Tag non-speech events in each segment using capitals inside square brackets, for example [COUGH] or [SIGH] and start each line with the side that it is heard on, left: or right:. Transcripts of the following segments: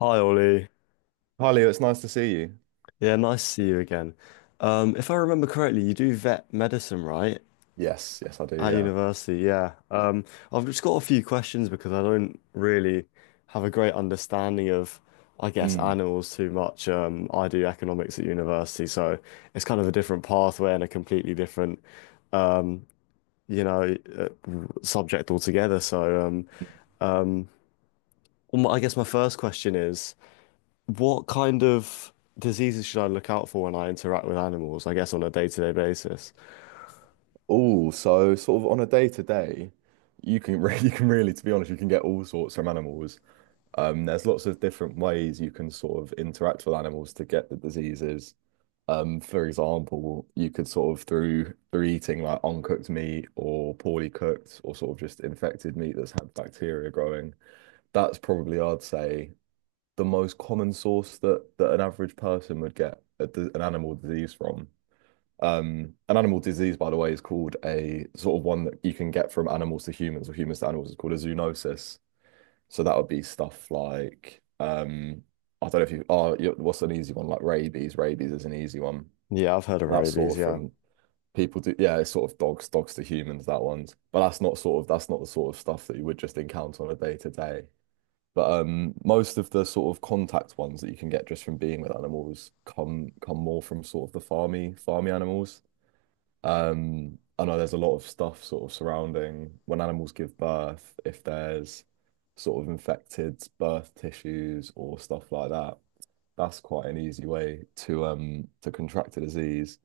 left: Hi, Ollie.
right: Hi Leo, it's nice to see you.
left: Yeah, nice to see you again. If I remember correctly, you do vet medicine, right?
right: Yes, yes, I do.
left: At
right: Yeah.
left: university, yeah. I've just got a few questions because I don't really have a great understanding of, I guess,
right: Mm.
left: animals too much. I do economics at university, so it's kind of a different pathway and a completely different, you know, uh, subject altogether. Um, I guess my first question is. What kind of diseases should I look out for when I interact with animals? I guess on a day-to-day basis.
right: Oh, so sort of on a day to day, you can re [LAUGHS] you can really, to be honest, you can get all sorts from animals. There's lots of different ways you can sort of interact with animals to get the diseases. For example, you could sort of through eating like uncooked meat or poorly cooked or sort of just infected meat that's had bacteria growing. That's probably, I'd say, the most common source that an average person would get an animal disease from. An animal disease, by the way, is called a sort of one that you can get from animals to humans or humans to animals. It's called a zoonosis. So that would be stuff like I don't know if you are oh, yeah, what's an easy one like rabies. Rabies is an easy one.
left: Yeah, I've heard of
right: That's
left: rabies.
right: sort of
left: Yeah.
right: from people do yeah, it's sort of dogs to humans, that one's. But that's not sort of that's not the sort of stuff that you would just encounter on a day to day. But most of the sort of contact ones that you can get just from being with animals come more from sort of the farmy animals. I know there's a lot of stuff sort of surrounding when animals give birth, if there's sort of infected birth tissues or stuff like that. That's quite an easy way to contract a disease.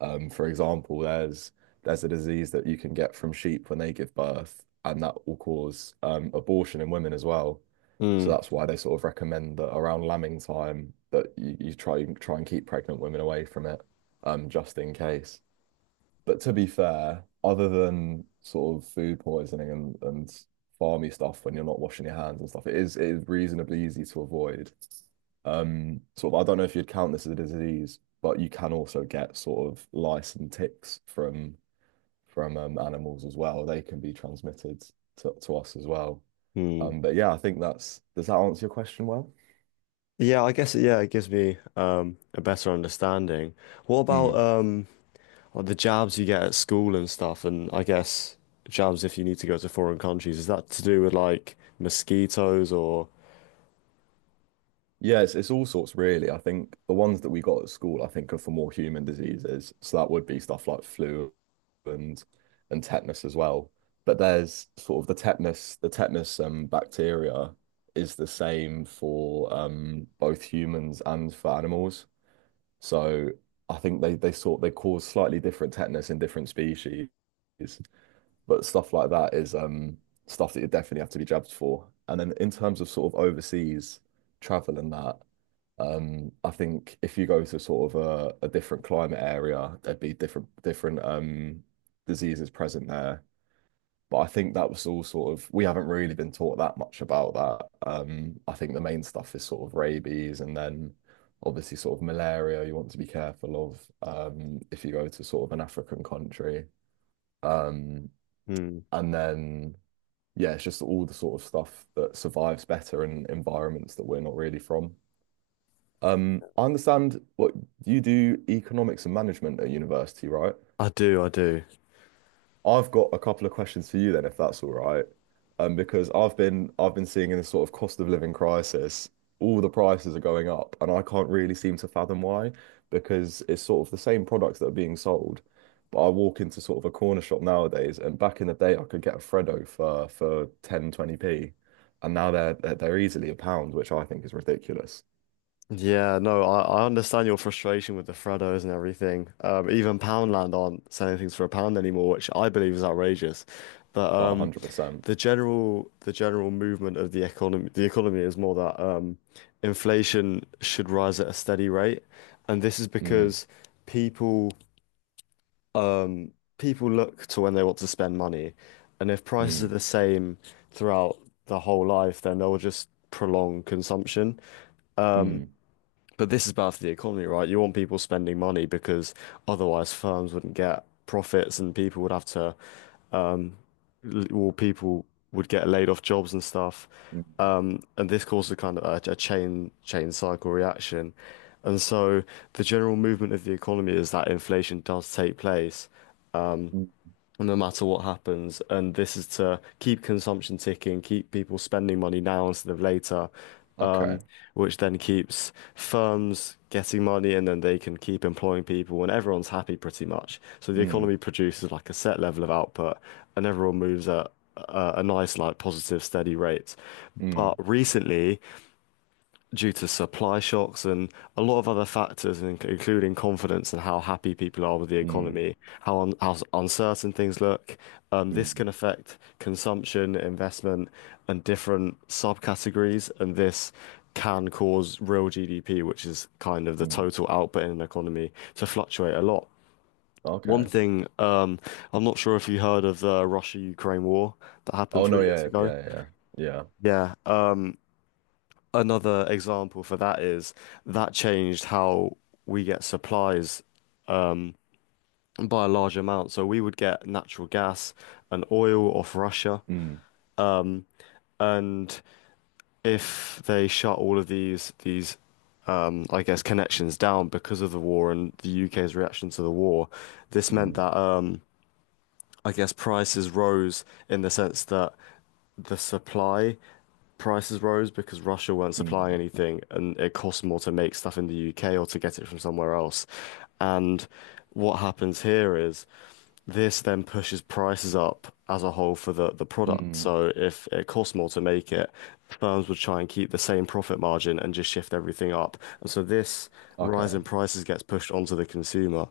right: For example, there's a disease that you can get from sheep when they give birth, and that will cause abortion in women as well. So
left: Mm,
right: that's why they sort of recommend that around lambing time that you try and keep pregnant women away from it, just in case. But to be fair, other than sort of food poisoning and farmy stuff when you're not washing your hands and stuff, it is reasonably easy to avoid. Sort of, I don't know if you'd count this as a disease, but you can also get sort of lice and ticks from animals as well. They can be transmitted to us as well.
left: mm.
right: But yeah, I think that's, does that answer your question well?
left: Yeah, I guess. Yeah, it gives me a better understanding. What about
right: Mm.
left: like the jabs you get at school and stuff? And I guess jabs if you need to go to foreign countries. Is that to do with like mosquitoes or?
right: Yeah, it's all sorts really. I think the ones that we got at school, I think, are for more human diseases. So that would be stuff like flu and and tetanus as well. But there's sort of the tetanus bacteria is the same for both humans and for animals. So I think they sort they cause slightly different tetanus in different species. But stuff like that is stuff that you definitely have to be jabbed for. And then in terms of sort of overseas travel and that, I think if you go to sort of a different climate area, there'd be different diseases present there. But I think that was all sort of we haven't really been taught that much about that. I think the main stuff is sort of rabies and then obviously sort of malaria you want to be careful of if you go to sort of an African country. Um,
left: Hmm.
right: and then yeah, it's just all the sort of stuff that survives better in environments that we're not really from. I understand what you do economics and management at university, right?
left: I do. I do.
right: I've got a couple of questions for you then, if that's all right. Because I've been seeing in this sort of cost of living crisis, all the prices are going up, and I can't really seem to fathom why, because it's sort of the same products that are being sold. But I walk into sort of a corner shop nowadays, and back in the day I could get a Freddo for 10 20p p and now they're easily a pound, which I think is ridiculous.
left: Yeah, no, I understand your frustration with the Freddos and everything. Even Poundland aren't selling things for a pound anymore, which I believe is outrageous. But
right: Oh, 100%.
left: The general movement of the economy is more that inflation should rise at a steady rate, and this is
right: Mm,
left: because people people look to when they want to spend money, and if prices are
right: mm,
left: the same throughout the whole life, then they'll just prolong consumption.
right: mm,
left: But this is bad for the economy, right? You want people spending money because otherwise firms wouldn't get profits and people would have to, or people would get laid off jobs and stuff.
right: mm,
left: And this causes a kind of a chain cycle reaction. And so the general movement of the economy is that inflation does take place
right: mm.
left: no matter what happens. And this is to keep consumption ticking, keep people spending money now instead of later,
right: Okay.
left: um, which then keeps firms getting money and then they can keep employing people and everyone's happy pretty much. So the
right: Mm,
left: economy produces like a set level of output and everyone moves at a nice, like positive, steady rate. But
right: mm,
left: recently, due to supply shocks and a lot of other factors, including confidence and how happy people are with the
right: mm,
left: economy, how un how s- uncertain things look.
right: mm.
left: This can
right: Mm.
left: affect consumption, investment, and different subcategories, and this can cause real GDP, which is kind of the
right: Mm.
left: total output in an economy, to fluctuate a lot. One
right: Okay.
left: thing, um, I'm not sure if you heard of the Russia-Ukraine war that happened
right: Oh no,
left: 3 years
right: yeah,
left: ago.
right: yeah, yeah, yeah. Yeah.
left: Yeah, another example for that is that changed how we get supplies by a large amount. So we would get natural gas and oil off Russia.
right: Mm,
left: And if they shut all of these I guess connections down because of the war and the UK's reaction to the war, this meant
right: mm,
left: that I guess prices rose in the sense that the supply prices rose because Russia weren't supplying
right: mm,
left: anything and it cost more to make stuff in the UK or to get it from somewhere else. And what happens here is this then pushes prices up as a whole for the product.
right: mm.
left: So if it costs more to make it, firms would try and keep the same profit margin and just shift everything up. And so this rise
right: Okay.
left: in prices gets pushed onto the consumer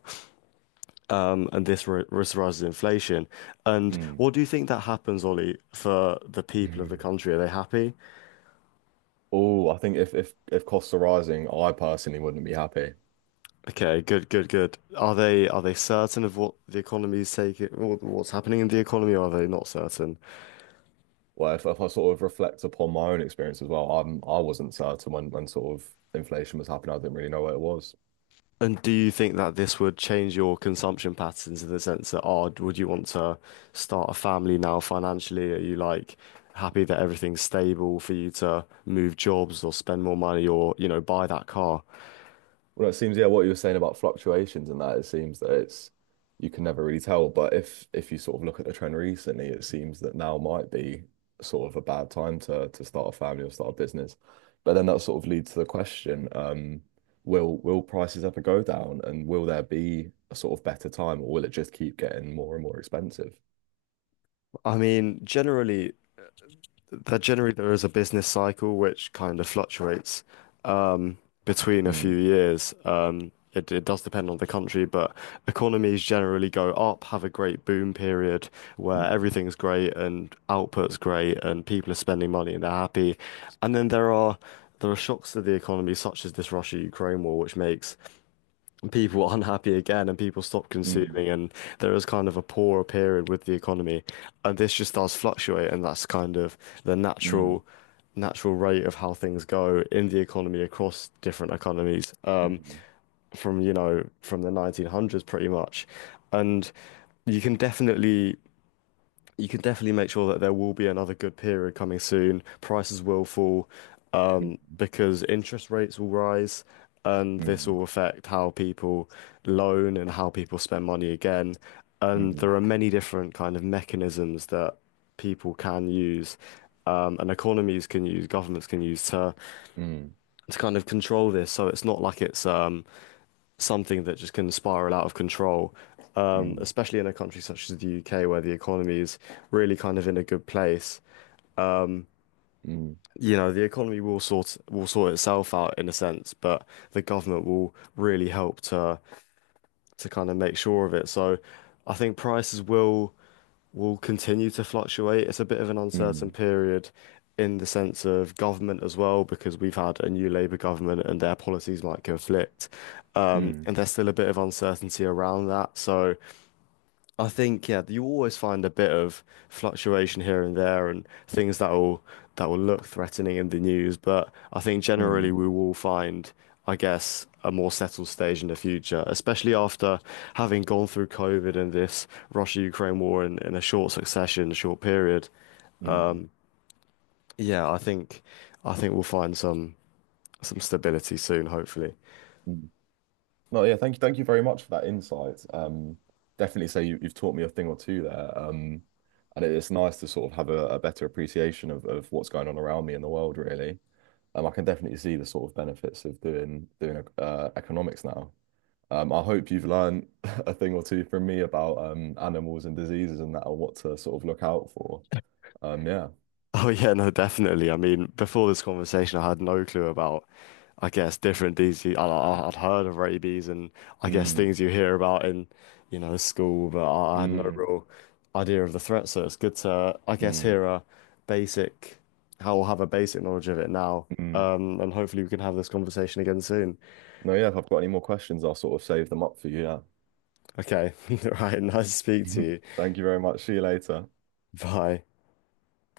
left: and this rise inflation. And
right: Mm.
left: what do you think that happens, Ollie, for the
right: [LAUGHS]
left: people of the
right: Mm.
left: country? Are they happy?
right: Oh, I think if if costs are rising, I personally wouldn't be happy.
left: Okay, good, good, good. Are they certain of what the economy is taking, what's happening in the economy? Or are they not certain?
right: Well, if I sort of reflect upon my own experience as well, I wasn't certain when sort of inflation was happening. I didn't really know what it was.
left: And do you think that this would change your consumption patterns in the sense that, oh, would you want to start a family now financially? Are you like happy that everything's stable for you to move jobs or spend more money or, you know, buy that car?
right: Well, it seems, yeah, what you were saying about fluctuations and that, it seems that it's you can never really tell. But if you sort of look at the trend recently, it seems that now might be sort of a bad time to start a family or start a business. But then that sort of leads to the question, will prices ever go down and will there be a sort of better time or will it just keep getting more and more expensive?
left: I mean, generally, that generally there is a business cycle which kind of fluctuates um, between a few
right: Mm,
left: years. It does depend on the country, but economies generally go up, have a great boom period where
right: mm,
left: everything's great and output's great and people are spending money and they're happy. And then there are shocks to the economy, such as this Russia-Ukraine war, which makes people [LAUGHS] were unhappy again and people stopped
right: mm,
left: consuming and there is kind of a poorer period with the economy and this just does fluctuate and that's kind of the
right: mm,
left: natural rate of how things go in the economy across different economies
right: mm,
left: from you know from the 1900s pretty much and you can definitely you can definitely make sure that there will be another good period coming soon. Prices will fall, because interest rates will rise, and this
right: mm,
left: will affect how people loan and how people spend money again. And
right: mm,
left: there are many different kind of mechanisms that people can use, and economies can use, governments can use to
right: mm,
left: kind of control this. So it's not like it's something that just can spiral out of control,
right: mm,
left: especially in a country such as the UK where the economy is really kind of in a good place.
right: mm,
left: You know, the economy will sort itself out in a sense, but the government will really help to kind of make sure of it. So I think prices will continue to fluctuate. It's a bit of an uncertain
right: mm,
left: period in the sense of government as well, because we've had a new Labour government and their policies might conflict.
right: mm,
left: And there's still a bit of uncertainty around that. So I think yeah, you always find a bit of fluctuation here and there and things that will look threatening in the news, but I think
right: mm,
left: generally
right: mm,
left: we will find, I guess, a more settled stage in the future, especially after having gone through COVID and this Russia-Ukraine war in a short succession, short period.
right: mm.
left: Yeah, I think we'll find some stability soon, hopefully. [LAUGHS]
right: Mm. No, yeah, thank you very much for that insight. Definitely say you've taught me a thing or two there. And it's nice to sort of have a better appreciation of what's going on around me in the world, really. I can definitely see the sort of benefits of doing doing economics now. I hope you've learned [LAUGHS] a thing or two from me about animals and diseases and that, or what to sort of look out for. Yeah.
left: Oh yeah, no, definitely. I mean, before this conversation, I had no clue about I guess different things I'd heard of rabies and I guess
right: Mm,
left: things you hear about in, you know, school, but I had no
right: mm,
left: real idea of the threat. So it's good to, I guess,
right: mm,
left: hear a basic, how I'll have a basic knowledge of it now.
right: mm.
left: And hopefully we can have this conversation again soon.
right: No, yeah. If I've got any more questions, I'll sort of save them up for you. Yeah.
left: Okay. [LAUGHS] Right. Nice to speak to
right: [LAUGHS]
left: you.
right: Thank you very much. See you later.
left: Bye.